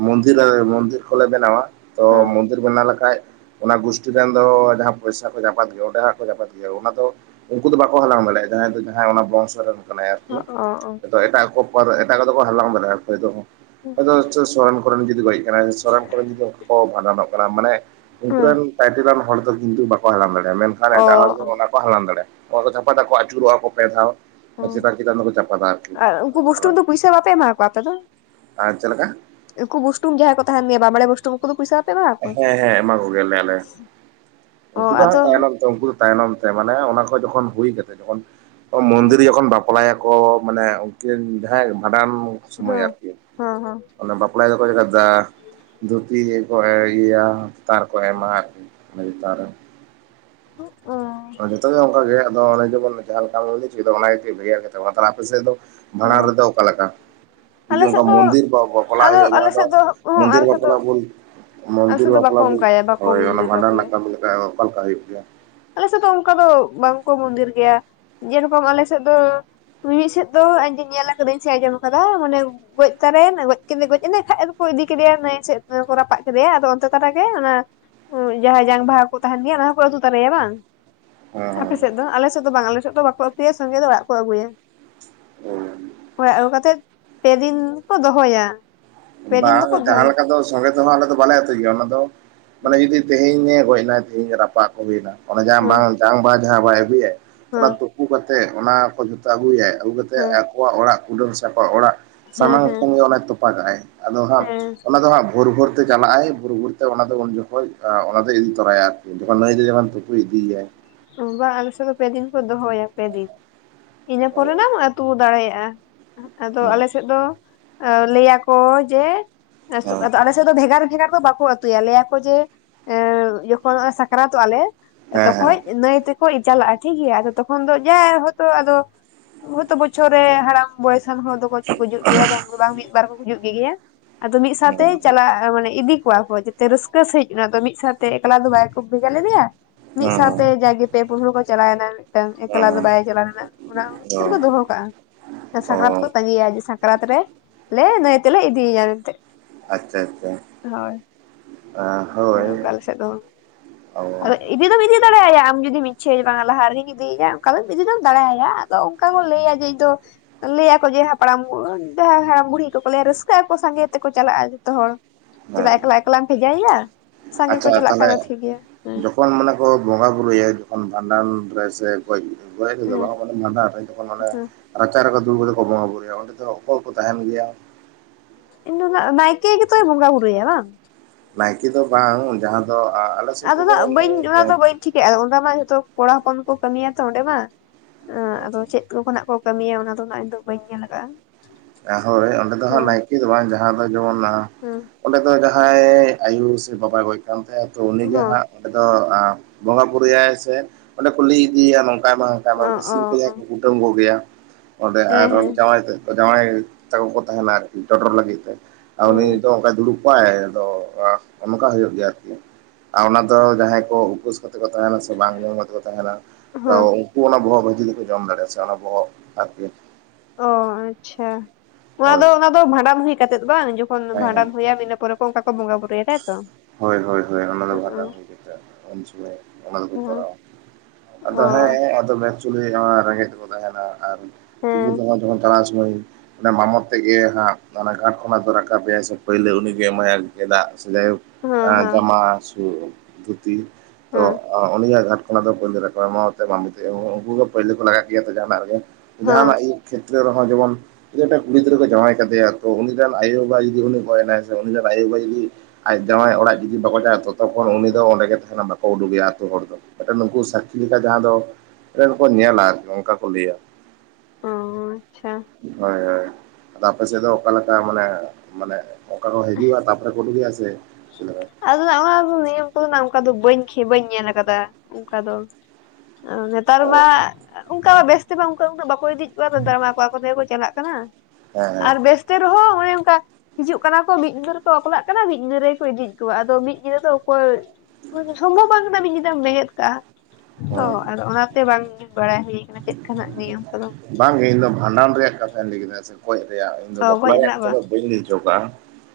Speaker 1: ᱢᱚᱱᱫᱤᱨ ᱢᱚᱱᱫᱤᱨ ᱠᱚᱞᱮ ᱵᱮᱱᱟᱣᱟ ᱛᱚ
Speaker 2: ᱦᱮᱸ
Speaker 1: ᱢᱚᱱᱫᱤᱨ ᱵᱮᱱᱟᱣ ᱞᱮᱠᱷᱟᱡ ᱚᱱᱟ ᱜᱩᱥᱴᱤ ᱨᱮᱱ ᱫᱚ ᱡᱟᱦᱟᱸ ᱯᱚᱭᱥᱟ ᱠᱚ ᱪᱟᱯᱟᱫ ᱜᱮᱭᱟ ᱚᱸᱰᱮ ᱦᱸᱟᱜ ᱠᱚ ᱡᱟᱯᱟᱫ ᱜᱮᱭᱟ ᱚᱱᱟ ᱫᱚ ᱩᱱᱠᱩ ᱫᱚ ᱵᱟᱠᱚ ᱦᱟᱞᱟᱝ ᱫᱟᱲᱮᱭᱟᱜᱼᱟ ᱡᱟᱦᱟᱸᱭ ᱫᱚ ᱡᱟᱦᱟᱸᱭ ᱚᱱᱟ ᱵᱚᱝᱥᱚ ᱨᱮᱱ ᱠᱟᱱᱟᱭ
Speaker 2: ᱚ
Speaker 1: ᱟᱨᱠᱤ ᱮᱴᱟᱜ ᱠᱚ ᱮᱴᱟᱜ ᱠᱚᱫᱚ ᱠᱚ ᱦᱟᱞᱟᱝ ᱫᱟᱲᱮᱭᱟᱜᱼᱟ ᱥᱚᱨᱮᱱ ᱠᱚᱨᱮᱱ ᱡᱩᱫᱤ ᱵᱟᱹᱲᱤᱡ ᱥᱚᱨᱮᱱ ᱠᱚᱨᱮᱱ ᱡᱩᱫᱤ ᱚᱠᱟ ᱠᱚ ᱵᱷᱟᱸᱰᱟᱱᱚᱜ ᱠᱟᱱᱟ ᱢᱟᱱᱮ ᱩᱱᱠᱩ ᱨᱮᱱ ᱴᱟᱭᱴᱮᱞ ᱟᱱ ᱦᱚᱲ ᱫᱚ ᱠᱤᱱᱛᱩ ᱵᱟᱠᱚ ᱦᱟᱞᱟᱝ ᱫᱟᱲᱮᱭᱟᱜᱼᱟ ᱢᱮᱱᱠᱷᱟᱱ
Speaker 2: ᱚ ᱚ
Speaker 1: ᱮᱴᱟᱜ ᱦᱚᱲ ᱫᱚ ᱚᱱᱟ ᱠᱚ ᱦᱟᱞᱟᱝ ᱫᱟᱲᱮᱭᱟᱜᱼᱟ ᱟᱫᱚ ᱪᱟᱯᱟᱜ ᱟᱠᱚ ᱟᱹᱪᱩᱨᱚᱜᱼᱟ ᱠᱚ ᱯᱮ ᱫᱷᱟᱣ᱾
Speaker 2: ᱚ
Speaker 1: ᱪᱮᱛᱟᱱ ᱪᱮᱛᱟᱱ ᱫᱚᱠᱚ ᱪᱯᱟᱫᱟ ᱟᱨᱠᱤ [inaudible]
Speaker 2: ᱟᱨ ᱩᱱᱠᱩ ᱵᱩᱥᱴᱩᱢ ᱫᱚ ᱯᱩᱭᱥᱟ ᱵᱟᱯᱮ ᱮᱢᱟ ᱠᱚᱣᱟ ᱟᱯᱮ ᱫᱚ
Speaker 1: ᱟᱨ ᱪᱮᱫ ᱞᱮᱠᱟ?
Speaker 2: ᱩᱱᱠᱩ ᱵᱩᱥᱴᱩᱢ ᱡᱟᱦᱟᱸᱭ ᱠᱚ ᱛᱟᱦᱮᱱ ᱜᱮᱭᱟ ᱵᱟᱢᱟᱲᱮ ᱵᱩᱥᱴᱩᱢ ᱩᱱᱠᱩ ᱫᱚ ᱯᱩᱭᱥᱟ ᱵᱟᱯᱮ ᱮᱢᱟ ᱟᱠᱚᱣᱟ?
Speaker 1: ᱦᱮᱸ ᱦᱮᱸ ᱮᱢᱟ ᱠᱚᱜᱮᱭᱟᱞᱮ ᱟᱞᱮ ᱩᱱᱠᱩ ᱫᱚ ᱦᱟᱸᱜ ᱛᱟᱭᱱᱚᱢ ᱛᱮ ᱩᱱᱠᱩ ᱫᱚ ᱛᱟᱭᱱᱚᱢ ᱛᱮ ᱢᱟᱱᱮ ᱚᱱᱟ ᱠᱚ ᱡᱚᱠᱷᱚᱱ ᱦᱩᱭ ᱠᱟᱛᱮᱜ ᱡᱚᱠᱷᱚᱱ
Speaker 2: ᱦᱮᱸ
Speaker 1: ᱢᱚᱱᱫᱤᱨ ᱡᱚᱠᱷᱚᱱ ᱵᱟᱯᱞᱟᱭ ᱟᱠᱚ ᱢᱟᱱᱮ ᱩᱱᱠᱤᱱ ᱡᱟᱦᱟᱸᱭ ᱵᱷᱟᱸᱰᱟᱱ ᱥᱩᱭᱢᱟᱹᱭ
Speaker 2: ᱦᱮᱸ
Speaker 1: ᱟᱨᱠᱤ
Speaker 2: ᱦᱮᱸ ᱦᱮᱸ
Speaker 1: ᱠᱚᱲᱟᱭ ᱫᱚᱠᱚ [inaudible] ᱫᱷᱩᱛᱤ ᱠᱚ ᱤᱭᱟᱹᱭᱟ ᱪᱮᱛᱟᱱ ᱨᱮᱠᱚ ᱮᱢᱟ ᱟᱨᱠᱤ [unintelligible] ᱡᱚᱛᱚ ᱜᱮ ᱚᱱᱠᱟ ᱜᱮ ᱟᱫᱚ ᱚᱱᱮ ᱡᱮᱢᱚᱱ ᱡᱟᱦᱟᱸ ᱞᱮᱠᱟᱢ ᱞᱟᱹᱭᱚᱪᱚ ᱠᱮᱫᱟ ᱚᱱᱟ ᱠᱟᱴᱤᱡ ᱞᱟᱹᱭᱟᱜ ᱢᱮ ᱛᱟᱦᱞᱮ ᱟᱯᱮ ᱥᱮᱫ ᱫᱚ ᱢᱟᱬᱟᱝ ᱨᱮᱫᱚ ᱚᱠᱟ ᱞᱮᱠᱟ? ᱡᱩᱫᱤ
Speaker 2: ᱟᱞᱮ
Speaker 1: ᱚᱱᱠᱟ
Speaker 2: ᱥᱮᱫ ᱫᱚ
Speaker 1: ᱢᱩᱱᱫᱤᱨ ᱵᱟᱯᱞᱟ
Speaker 2: ᱟᱫᱚ
Speaker 1: ᱦᱳᱭᱳᱜᱼᱟ
Speaker 2: ᱟᱞᱮ
Speaker 1: ᱡᱟᱦᱟᱸ ᱫᱚ
Speaker 2: ᱥᱮᱫ
Speaker 1: ᱢᱚᱱᱫᱤᱨ
Speaker 2: ᱟᱞᱮ ᱥᱮᱫ ᱫᱚ
Speaker 1: ᱵᱟᱯᱞᱟ ᱵᱚᱱ
Speaker 2: ᱟᱞᱮ
Speaker 1: ᱢᱚᱱᱫᱤᱨ
Speaker 2: ᱥᱮᱫ ᱫᱚ
Speaker 1: ᱵᱟᱯᱞᱟ
Speaker 2: ᱵᱟᱠᱚ
Speaker 1: ᱵᱚᱱ
Speaker 2: ᱚᱱᱠᱟᱭᱟ ᱵᱟᱠᱚ
Speaker 1: ᱦᱳᱭ ᱚᱱᱟ
Speaker 2: ᱢᱚᱱᱫᱤᱨ
Speaker 1: ᱵᱷᱟᱰᱟᱱ
Speaker 2: ᱵᱟᱠᱚ
Speaker 1: ᱨᱮᱱᱟᱜ
Speaker 2: ᱞᱟᱹᱭᱟ
Speaker 1: ᱠᱟᱹᱢᱤ ᱞᱮᱠᱟ ᱚᱠᱟ ᱞᱮᱠᱟ ᱦᱩᱭᱩᱜ ᱜᱮᱭᱟ
Speaker 2: ᱟᱞᱮ ᱥᱮᱫ ᱫᱚ ᱚᱱᱠᱟ ᱫᱚ ᱵᱟᱝᱠᱚ ᱢᱚᱸᱫᱤᱨ ᱜᱮᱭᱟ ᱡᱮᱨᱚᱠᱚᱢ ᱟᱞᱮ ᱥᱮᱫ ᱫᱚ ᱢᱤᱫ ᱥᱮᱫ ᱫᱚ ᱤᱧ ᱫᱚᱧ ᱧᱮᱞ ᱟᱠᱟᱹᱫᱟᱹᱧ ᱥᱮᱧ ᱟᱸᱡᱚᱢ ᱟᱠᱟᱫᱟ ᱢᱟᱱᱮ ᱜᱚᱡ ᱛᱟᱨᱟᱭᱮᱱᱟᱭ ᱜᱚᱡ ᱠᱮᱫᱮ ᱜᱚᱡ ᱮᱱᱟᱭ ᱠᱷᱟᱱᱡ ᱟᱫᱚ ᱠᱚ ᱤᱫᱤ ᱠᱮᱫᱮᱭᱟ ᱱᱟᱹᱭ ᱥᱮᱫ ᱨᱮ ᱠᱚ ᱨᱟᱯᱟᱜ ᱠᱮᱫᱮᱭᱟ ᱟᱫᱚ ᱚᱱᱛᱮ ᱛᱟᱨᱟ ᱜᱮ ᱚᱱᱟ ᱡᱟᱸᱦᱟ ᱡᱟᱝ ᱵᱟᱦᱟ ᱠᱚ ᱛᱟᱦᱮᱱ ᱜᱮᱭᱟ ᱚᱱᱟ ᱦᱚᱸᱠᱚ ᱟᱹᱛᱩ ᱛᱟᱨᱟᱭᱟ ᱵᱟᱝ
Speaker 1: ᱦᱮᱸ
Speaker 2: ᱟᱯᱮᱥᱮᱫ ᱫᱚ ᱟᱞᱮᱥᱮᱫ ᱫᱚ ᱵᱟᱝ ᱟᱞᱮ ᱥᱮᱫ ᱫᱚ ᱵᱟᱠᱚ ᱟᱹᱛᱩᱭᱟ ᱥᱚᱸᱜᱮ ᱫᱚ ᱚᱲᱟᱜ ᱠᱚ ᱟᱹᱜᱩᱭᱟ᱾
Speaker 1: ᱦᱮᱸ ᱦᱮᱸ
Speaker 2: ᱦᱚᱭ ᱟᱹᱜᱩ ᱠᱟᱛᱮᱫ ᱯᱮ ᱫᱤᱱ ᱠᱚ ᱫᱚᱦᱚᱭᱟ᱾ ᱯᱮ ᱫᱤᱱ ᱫᱚᱠᱚ
Speaker 1: ᱵᱟᱝ ᱡᱟᱦᱟᱸ
Speaker 2: ᱫᱚᱦᱚᱭᱟ
Speaker 1: ᱞᱮᱠᱟ ᱫᱚ ᱥᱚᱸᱜᱮ ᱫᱚ ᱦᱟᱸᱜ ᱟᱞᱮ ᱫᱚ ᱵᱟᱞᱮ ᱟᱹᱛᱩᱭ ᱜᱮᱭᱟ ᱚᱱᱟ ᱫᱚ ᱢᱟᱱᱮ ᱡᱩᱫᱤ ᱛᱮᱦᱮᱧ ᱮ ᱜᱚᱡ ᱱᱟ ᱛᱮᱦᱤᱧ ᱨᱟᱯᱟᱜ ᱠᱚ ᱦᱩᱭᱱᱟ ᱚᱱᱮ ᱡᱟᱸᱦᱟ
Speaker 2: ᱦᱮᱸ
Speaker 1: ᱵᱟᱝ ᱡᱟᱝ ᱵᱟᱦᱟ ᱡᱟᱦᱟᱸ ᱵᱟᱭ ᱟᱹᱜᱩᱭᱟ ᱚᱱᱟ
Speaker 2: ᱦᱮᱸ
Speaker 1: ᱛᱩᱯᱩ ᱠᱟᱛᱮᱜ ᱚᱱᱟ ᱠᱚ ᱟᱹᱜᱩᱭᱟᱭ ᱟᱹᱜᱩ ᱠᱟᱛᱮᱫ
Speaker 2: ᱦᱮᱸ
Speaker 1: ᱟᱠᱚᱣᱟᱜ ᱚᱲᱟᱜ ᱠᱩᱰᱟᱹᱢ ᱥᱟ‌ ᱠᱷᱚᱡ ᱟᱠᱚᱣᱟᱜ ᱚᱲᱟᱜ
Speaker 2: ᱦᱮᱸ
Speaker 1: ᱥᱟᱢᱟᱝ
Speaker 2: ᱦᱮᱸ
Speaker 1: ᱴᱷᱮᱱ ᱜᱮ ᱚᱱᱟ ᱛᱚᱯᱟᱜ ᱠᱟᱜᱼᱟᱭ᱾ ᱟᱫᱚ ᱦᱟᱸᱜ
Speaker 2: ᱦᱮᱸ
Speaker 1: ᱚᱱᱟ ᱫᱚ ᱦᱟᱸᱜ ᱵᱷᱳᱨ ᱵᱷᱳᱨ ᱛᱮ ᱪᱟᱞᱟᱜᱼ ᱟᱭ ᱵᱷᱳᱨ ᱵᱷᱳᱨ ᱛᱮ ᱚᱱᱟ ᱫᱚ ᱩᱱ ᱡᱚᱠᱷᱚᱡ ᱚᱱᱟ ᱫᱚᱭ ᱤᱫᱤ ᱛᱚᱨᱟᱭᱟ᱾ ᱡᱚᱠᱷᱚᱱ ᱵᱟᱹᱭ ᱡᱚᱠᱷᱚᱱ ᱛᱩᱯᱩ ᱤᱫᱤᱭᱟᱭ
Speaker 2: ᱵᱟᱝ ᱟᱞᱮ ᱥᱮᱫ ᱫᱚ ᱯᱮᱫᱤᱱ ᱠᱚ ᱫᱚᱦᱚᱭᱟ ᱯᱮᱫᱤᱱ᱾ ᱤᱱᱟᱹ ᱯᱚᱨᱮᱱᱟᱢ ᱟᱹᱛᱩ ᱫᱟᱲᱮᱭᱟᱜᱼᱟ ᱟᱫᱚ ᱟᱞᱮ ᱥᱮᱫ ᱫᱚ ᱞᱟᱹᱭ ᱟᱠᱚ ᱡᱮ
Speaker 1: ᱦᱮᱸ
Speaker 2: ᱟᱫᱚ ᱟᱫᱚ ᱵᱷᱮᱜᱟᱨ ᱵᱷᱮᱜᱟᱨ ᱫᱚ ᱵᱟᱠᱚ ᱟᱹᱛᱩᱭᱟ ᱞᱮᱭᱟ ᱠᱚ ᱡᱮ ᱮ ᱡᱚᱠᱷᱚᱱ ᱥᱟᱠᱨᱟᱛᱚᱜ ᱟᱞᱮ
Speaker 1: ᱦᱮᱸ ᱦᱮᱸ
Speaker 2: ᱛᱚᱠᱷᱚᱡ
Speaker 1: ᱦᱮᱸ
Speaker 2: ᱱᱟᱹᱭ ᱛᱮᱠᱚ ᱪᱟᱞᱟᱜᱼᱟ ᱴᱷᱤᱠ ᱜᱮᱭᱟ ᱟᱫᱚ ᱛᱚᱠᱷᱚᱱ ᱫᱚ ᱡᱟᱭ ᱦᱚᱭᱛᱚ ᱟᱫᱚ ᱱᱚᱜᱼᱚᱭ ᱛᱚ ᱵᱚᱪᱷᱚᱨ ᱨᱮ ᱦᱟᱲᱟᱢ ᱵᱚᱭᱮᱥᱟᱱ ᱦᱚᱲ ᱫᱚᱠᱚ ᱜᱩᱡᱩᱜ ᱜᱮᱭᱟ ᱵᱟᱝ ᱵᱟᱝ ᱢᱤᱫᱵᱟᱨ ᱠᱚ ᱜᱩᱡᱩᱜ ᱜᱮ ᱜᱮᱭᱟ᱾ ᱟᱫᱚ ᱢᱤᱫ
Speaker 1: ᱦᱮᱸ
Speaker 2: ᱥᱟᱶᱛᱮ ᱪᱟᱞᱟᱜ ᱢᱟᱱᱮ ᱤᱫᱤ ᱠᱚᱣᱟ ᱠᱚ᱾ ᱨᱟᱹᱥᱠᱟᱹ ᱥᱟᱹᱦᱤᱡᱽ ᱚᱱᱟ ᱫᱚ ᱢᱤᱫ ᱥᱟᱶᱛᱮ ᱮᱠᱞᱟ ᱫᱚ ᱵᱟ ᱠᱚ ᱵᱷᱮᱡᱟ ᱞᱮᱫᱮᱭᱟ ᱢᱤᱫ ᱥᱟᱶ ᱡᱟᱜᱮ ᱯᱮ ᱯᱩᱱ ᱦᱚᱲ ᱠᱚ ᱪᱟᱞᱟᱣᱮᱱᱟ᱾ ᱴᱟᱝ
Speaker 1: ᱦᱮᱸ ᱦᱮᱸ
Speaker 2: ᱮᱠᱞᱟ ᱫᱚ ᱵᱟᱭ ᱪᱟᱞᱟᱣ ᱞᱮᱱᱟ ᱚᱱᱟ ᱠᱷᱟᱹᱛᱤᱨ
Speaker 1: ᱦᱮᱸ
Speaker 2: ᱠᱚ ᱫᱚᱦᱚ ᱠᱟᱜᱼᱟ
Speaker 1: ᱚ
Speaker 2: ᱥᱟᱠᱨᱟᱛ ᱠᱚ ᱛᱟᱸᱜᱤᱭᱟ ᱡᱮ ᱥᱟᱠᱟ ᱥᱟᱠᱨᱟᱛ ᱨᱮ ᱞᱮ ᱱᱟᱹᱭᱛᱮ ᱞᱮ ᱤᱫᱤᱭᱭᱟ ᱢᱮᱱᱛᱮ ᱾
Speaker 1: ᱟᱪᱪᱷᱟ ᱟᱪᱪᱷᱟ
Speaker 2: ᱚᱱᱮ
Speaker 1: ᱦᱳᱭ
Speaker 2: ᱚᱱᱠᱟ ᱟᱞᱮ ᱥᱮᱫ ᱫᱚ
Speaker 1: ᱚ
Speaker 2: ᱟᱫᱚ ᱤᱫᱤ ᱫᱚᱢ ᱤᱫᱤ ᱫᱟᱲᱮᱭᱟᱭᱟ ᱟᱢ ᱡᱩᱫᱤᱢ ᱤᱪᱷᱟᱹᱭᱟ ᱵᱟᱝ ᱞᱟᱦᱟ ᱨᱮᱜᱤᱧ ᱤᱫᱤᱭᱮᱭᱟ ᱚᱱᱠᱟᱢ ᱤᱫᱤ ᱫᱚᱢ ᱫᱟᱲᱭᱟᱭᱟ ᱟᱫᱚ ᱚᱱᱠᱟ ᱠᱚ ᱞᱟᱹᱭᱟ ᱡᱮ ᱤᱧ ᱫᱚ ᱞᱟᱹᱭᱟᱠᱚ ᱡᱮ ᱦᱟᱯᱲᱟᱢ ᱡᱟᱦᱟᱸ ᱦᱟᱲᱟᱢ ᱵᱩᱲᱦᱤ ᱠᱚᱠᱚ ᱞᱟᱹᱭᱟ ᱨᱟᱹᱥᱠᱟᱹᱜ ᱟᱠᱚ ᱥᱟᱸᱜᱮ ᱛᱮᱠᱚ ᱪᱟᱞᱟᱜᱼᱟ ᱡᱚᱛᱚ ᱦᱚᱲ ᱪᱮᱫᱟᱜ
Speaker 1: ᱦᱮᱸ
Speaker 2: ᱮᱠᱞᱟ ᱮᱠᱞᱟᱢ ᱵᱷᱮᱡᱟᱭᱮᱭᱟ ᱥᱟᱸᱜᱮ ᱠᱚ
Speaker 1: ᱟᱪᱪᱷᱟ
Speaker 2: ᱪᱟᱞᱟᱜ ᱠᱷᱟᱱ ᱫᱚ
Speaker 1: ᱛᱟᱦᱚᱞᱮ
Speaker 2: ᱴᱷᱤᱠ ᱜᱮᱭᱟ ᱦᱩᱸ
Speaker 1: ᱡᱚᱠᱷᱚᱱ ᱢᱟᱱᱮ ᱠᱚ ᱵᱚᱸᱜᱟ ᱵᱩᱨᱩᱭᱟ ᱡᱚᱠᱷᱚᱱ ᱵᱷᱟᱰᱟᱱ ᱨᱮ ᱥᱮ ᱜᱚᱡ ᱜᱚᱡ ᱨᱮ ᱫᱚ
Speaker 2: ᱦᱮᱸ
Speaker 1: ᱵᱟᱝ ᱢᱟᱱᱮ [unintelligible] ᱨᱮ ᱡᱚᱠᱷᱚᱡ ᱚᱸᱰᱮᱼᱼ
Speaker 2: ᱦᱮᱸ
Speaker 1: ᱨᱟᱪᱟ ᱨᱮ ᱠᱚ ᱫᱩᱲᱩᱵ ᱠᱟᱛᱮ ᱠᱚ ᱵᱚᱸᱜᱟ ᱵᱩᱨᱩᱭᱟ ᱚᱸᱰᱮ ᱫᱚ ᱚᱠᱚᱭ ᱠᱚ ᱛᱟᱸᱦᱮᱱ ᱜᱮᱭᱟ
Speaker 2: ᱤᱧ [unintelligible] ᱱᱟᱭᱠᱮ ᱜᱮᱛᱚᱭ ᱵᱚᱸᱜᱟ ᱵᱩᱨᱩᱭᱟ ᱵᱟᱝᱼᱼ
Speaker 1: ᱱᱟᱭᱠᱮ ᱫᱚ ᱵᱟᱝ ᱡᱟᱦᱟᱸ ᱫᱚ ᱥᱮᱫ
Speaker 2: ᱟᱫᱚ ᱫᱚ
Speaker 1: ᱡᱮᱢᱚᱱ
Speaker 2: ᱵᱟᱹᱧ ᱚᱱᱟ ᱫᱚ ᱵᱟᱹᱧᱼᱼ ᱴᱷᱤᱠᱮᱜ-ᱟ ᱟᱫᱚ ᱚᱸᱰᱮ ᱢᱟ ᱡᱷᱚᱛᱚ ᱠᱚᱲᱟ ᱦᱚᱯᱚᱱ ᱠᱚ ᱠᱟᱹᱢᱤᱭᱟ ᱛᱚ ᱚᱸᱰᱮ ᱢᱟ ᱟᱫᱚ ᱪᱮᱫ ᱠᱚ ᱠᱚ ᱱᱟᱜ ᱠᱚ ᱠᱟᱹᱢᱤᱭᱟ ᱚᱱᱟ ᱫᱚ ᱱᱟᱜ ᱤᱧ ᱫᱚ ᱵᱟᱹᱧ ᱧᱮᱞ ᱠᱟᱜᱼᱟ ᱾
Speaker 1: ᱦᱳᱭ ᱚᱸᱰᱮ ᱫᱚ ᱦᱟᱸᱜ ᱱᱟᱭᱠᱮ ᱫᱚ ᱵᱟᱝ ᱡᱟᱦᱟᱸ ᱫᱚ ᱡᱮᱢᱚᱱᱼᱼ
Speaker 2: ᱦᱮᱸ
Speaker 1: ᱚᱸᱰᱮ ᱫᱚ ᱡᱟᱦᱟᱸᱭ ᱟᱭᱳ ᱥᱮ ᱵᱟᱵᱟᱭ ᱜᱚᱡ ᱠᱟᱱ ᱛᱟᱦᱮ ᱛᱚ ᱩᱱᱤ ᱜᱮ
Speaker 2: ᱦᱚᱸ
Speaker 1: ᱦᱟᱸᱜᱼᱼ ᱚᱸᱰᱮ ᱫᱚ ᱵᱚᱸᱜᱟ ᱵᱩᱨᱩᱭᱟᱭ ᱥᱮ ᱚᱸᱰᱮ ᱠᱩᱞᱤ ᱤᱫᱤᱭᱟ ᱱᱚᱝᱠᱟ ᱟᱭᱢᱟ ᱟᱭᱢᱟ
Speaker 2: ᱚ ᱚ
Speaker 1: ᱥᱤᱢ ᱠᱚ
Speaker 2: ᱚ
Speaker 1: ᱡᱟᱦᱟᱸᱭ ᱠᱚ ᱠᱩᱴᱟᱹᱢ ᱠᱚ ᱜᱮᱭᱟ ᱚᱸᱰᱮ ᱟᱨ
Speaker 2: ᱦᱮᱸ ᱦᱮᱸ
Speaker 1: ᱚᱸᱰᱮ ᱡᱟᱶᱟᱭ ᱛᱮᱼᱼ ᱡᱟᱶᱟᱭ ᱛᱟᱠᱚ ᱠᱚ ᱛᱟᱦᱮᱱᱟ ᱟᱨᱠᱤ ᱪᱚᱰᱚᱨ ᱞᱟᱹᱜᱤᱫ ᱛᱮ ᱟᱨ
Speaker 2: ᱚ
Speaker 1: ᱩᱱᱤ ᱫᱚ ᱚᱱᱠᱟᱭ ᱫᱩᱲᱩᱵ ᱱᱟᱯᱟᱭ ᱫᱚ [unintelligible] ᱚᱱᱠᱟ ᱦᱳᱭᱳᱜ ᱜᱮᱭᱟ ᱟᱨᱠᱤ ᱟᱨ ᱚᱱᱟ ᱫᱚ ᱡᱟᱦᱟᱸᱭ ᱠᱚ ᱩᱯᱟᱹᱥᱼᱼ ᱠᱟᱛᱮ ᱠᱚ ᱛᱟᱦᱮᱱᱟ ᱥᱮ ᱵᱟᱝ ᱡᱚᱢ ᱠᱟᱛᱮ ᱠᱚ ᱛᱟᱦᱮᱱᱟ ᱛᱚ
Speaker 2: ᱦᱚᱸ
Speaker 1: ᱩ ᱩᱱᱠᱩ ᱚᱱᱟ ᱵᱚᱦᱚᱜ ᱵᱷᱟᱹᱡᱤ ᱫᱚᱠᱚ ᱡᱚᱢ ᱫᱟᱲᱮᱭᱟᱜᱼᱟ ᱥᱮ ᱚᱱᱟ ᱵᱚᱦᱚᱜ ᱟᱨᱠᱤ
Speaker 2: ᱚ ᱟᱪᱪᱷᱟ ᱱᱚᱣᱭᱟ
Speaker 1: ᱦᱳᱭ
Speaker 2: ᱫᱚ ᱚᱱᱟ ᱫᱚ ᱵᱷᱟᱸᱰᱟᱱ ᱦᱩᱭ ᱠᱟᱛᱮᱫ ᱵᱟᱝ ᱡᱚᱠᱷᱚᱱ
Speaker 1: ᱦᱮᱸ
Speaker 2: ᱵᱷᱟᱸᱰᱟᱱ
Speaker 1: ᱦᱮᱸ
Speaker 2: ᱦᱩᱭᱟ ᱤᱱᱟᱹ ᱯᱚᱨᱮ ᱚᱱᱠᱟ ᱠᱚ ᱵᱚᱸᱜᱟ ᱵᱩ
Speaker 1: ᱦᱳᱭ ᱦᱳᱭ ᱦᱳᱭ ᱚᱱᱟ ᱫᱚ ᱵᱷᱟᱸᱰᱟᱱ ᱦᱩᱭ ᱠᱟᱛᱮᱜ ᱩᱱ ᱥᱚᱢᱚᱭ ᱚᱱᱟ ᱫᱚᱠᱚ
Speaker 2: ᱦᱮᱸ
Speaker 1: ᱠᱚᱨᱟᱣᱟ ᱾ ᱟᱫᱚ
Speaker 2: ᱚ
Speaker 1: ᱦᱮᱸ ᱟᱫᱚ ᱮᱠᱪᱩᱞᱤ ᱨᱮᱸᱜᱮᱡ ᱛᱮ ᱠᱚ ᱛᱟᱦᱮᱱᱟ ᱟᱨ
Speaker 2: ᱦᱮᱸ
Speaker 1: [unintelligible] ᱦᱳᱭ ᱚᱱᱮ ᱢᱟᱢᱚᱛ ᱛᱮᱜ ᱜᱮ ᱦᱟᱸᱜ ᱚᱱᱟ ᱜᱷᱟᱴ ᱠᱷᱚᱱᱟᱜ ᱫᱚ ᱨᱟᱠᱟᱵᱮᱭᱟ ᱥᱮ ᱯᱟᱹᱭᱞᱟᱹ ᱩᱱᱤᱜᱮ ᱮᱢᱟᱭᱟᱭ ᱜᱮᱸᱫᱟᱜ ᱾ ᱥᱮᱞᱮᱯ
Speaker 2: ᱦᱮᱸ ᱦᱮᱸ
Speaker 1: ᱡᱟᱢᱟ ᱥᱩ ᱫᱷᱩᱛᱤ ᱛᱚ
Speaker 2: ᱦᱮᱸ
Speaker 1: ᱩᱱᱤᱭᱟᱜᱧᱼᱼ ᱚᱱᱟ ᱫᱚ ᱯᱳᱭᱞᱳ ᱨᱮᱠᱚ ᱮᱢᱚᱜᱼᱟ ᱥᱮ ᱵᱩᱡᱷᱟᱹᱜᱼᱟ ᱩᱱᱠᱩ ᱜᱮ ᱯᱳᱭᱞᱳ ᱠᱚ ᱞᱟᱜᱟᱜ ᱜᱮᱭᱟ ᱡᱟᱦᱟᱱᱟᱜ ᱨᱮᱜᱮ
Speaker 2: ᱦᱮᱸ
Speaker 1: ᱡᱟᱦᱟᱱᱟᱜ ᱤᱭᱟᱹ ᱪᱮᱫ, ᱤᱭᱟᱹ ᱨᱮᱦᱚ ᱡᱮᱢᱚᱱ ᱤᱭᱟᱹᱴᱟᱜ ᱠᱩᱲ ᱜᱤᱫᱽᱨᱟᱹ ᱠᱚ ᱡᱟᱣᱟᱭ ᱠᱟᱫᱮᱭᱟ ᱛᱚ ᱩᱱᱤ ᱨᱮᱱ ᱟᱭᱳᱵᱟ ᱡᱩᱫᱤ ᱩᱱᱤ ᱜᱚᱭᱡ ᱨᱮᱱᱟᱜ ᱥᱮ ᱩᱱᱤ ᱨᱮᱱ ᱟᱭᱳᱼᱵᱟ ᱡᱩᱫᱤ, ᱟᱡ ᱡᱟᱣᱟᱭ ᱚᱲᱟᱜ ᱡᱩᱫᱤ ᱵᱟᱠᱚ ᱪᱟᱞᱟᱜ ᱛᱚᱛᱚᱠᱷᱚᱱ ᱩᱱᱤ ᱫᱚ ᱚᱸᱰᱮ ᱜᱮ ᱛᱟᱦᱮᱱᱟ ᱵᱟᱠᱚ ᱩᱰᱩᱜᱮᱭᱟ ᱟᱛᱳ ᱦᱚᱲ ᱫᱚ᱾ ᱦᱮ ᱛᱚ ᱱᱩᱱᱠᱩ ᱥᱟᱠᱠᱷᱤ ᱞᱮᱠᱟ ᱡᱟᱦᱟᱸ ᱫᱚ ᱮᱱ ᱠᱚ ᱧᱮᱞᱟ ᱚᱱᱠᱟ ᱠᱚ ᱞᱟᱹᱭᱟ᱾
Speaker 2: ᱚ ᱟᱪᱪᱷᱟ
Speaker 1: ᱦᱳᱭ ᱦᱳᱭ ᱟᱫᱚ ᱟᱯᱮ ᱥᱮᱫ ᱫᱚ ᱚᱠᱟᱞᱮᱠᱟ ᱢᱟᱱᱮ ᱼᱢᱟᱱᱮ, ᱚᱠᱟᱠᱚ ᱨᱚᱲ ᱦᱤᱡᱩᱜᱼᱟ ᱛᱟᱯᱚᱨᱮ ᱠᱚ ᱩᱰᱩᱜ ᱮᱭᱟ ᱥᱮ, ᱪᱮᱫ ᱞᱮᱠᱟ
Speaker 2: [inaudible] ᱱᱮᱛᱟᱨ ᱢᱟ
Speaker 1: ᱚ
Speaker 2: ᱩᱱᱠᱟ ᱵᱮᱥ ᱛᱮᱢᱟ ᱩᱱᱠᱟ ᱩᱱᱟᱹᱜ ᱵᱟᱠᱚ ᱤᱫᱤᱜ ᱚᱠᱟᱨᱮ ᱰᱨᱟᱢᱟ ᱠᱚᱣᱟᱠᱚ ᱟᱠᱚ ᱛᱮᱜᱮ ᱠᱚ ᱪᱟᱞᱟᱜ ᱠᱟᱱᱟ ᱟᱨ ᱵᱮᱥ ᱪᱮᱫ ᱦᱚᱸ ᱦᱳᱭ ᱚᱱᱠᱟ ᱦᱤᱡᱩᱜ ᱠᱟᱱᱟ ᱠᱚ ᱢᱤᱫ ᱧᱤᱫᱟᱹᱨ ᱨᱮᱠᱚ ᱵᱟᱯᱞᱟᱜ ᱠᱟᱱᱟ ᱢᱤᱫ ᱧᱤᱫᱟᱹᱨ ᱨᱮᱜᱮ ᱠᱚ ᱤᱫᱤ, ᱟᱫᱚ ᱢᱤᱫ ᱧᱤᱫᱟᱹ ᱫᱚ ᱚᱠᱚᱭ ᱥᱚᱢᱵᱷᱚᱵ ᱵᱟᱝ ᱠᱟᱱᱟ ᱢᱤᱫ ᱧᱤᱟᱟᱹᱢ ᱵᱮᱸᱜᱮᱫ ᱠᱟᱜᱼᱟ᱾ ᱛᱚ
Speaker 1: ᱦᱮᱸ
Speaker 2: ᱟᱫᱚ ᱚᱱᱟᱛᱮ ᱵᱟᱝ ᱵᱟᱲᱟᱭ ᱦᱩᱭ ᱟᱠᱟᱱᱟ ᱪᱮᱫ ᱠᱟᱱᱟᱜ ᱱᱤᱭᱚᱢ ᱠᱚᱫᱚ
Speaker 1: ᱵᱟᱝᱜᱮ ᱤᱧ ᱫᱚ ᱵᱷᱟᱸᱰᱟᱱ ᱨᱮᱭᱟᱜ ᱠᱟᱛᱷᱟᱧ ᱞᱟᱹᱭ ᱠᱮᱫᱟ ᱥᱮ ᱜᱚᱡ ᱨᱮᱭᱟᱜ ᱤᱧ ᱫᱚ
Speaker 2: ᱚ
Speaker 1: ᱵᱟᱯᱞᱟ
Speaker 2: ᱜᱚᱡ
Speaker 1: ᱨᱮᱭᱟᱜ
Speaker 2: ᱨᱮᱱᱟᱜ
Speaker 1: ᱠᱟᱛᱷᱟ
Speaker 2: ᱵᱟᱝ
Speaker 1: ᱫᱚ ᱵᱟᱹᱧ ᱞᱟᱹᱭ ᱚᱪᱚᱣᱟᱠᱟᱫᱼᱟ᱾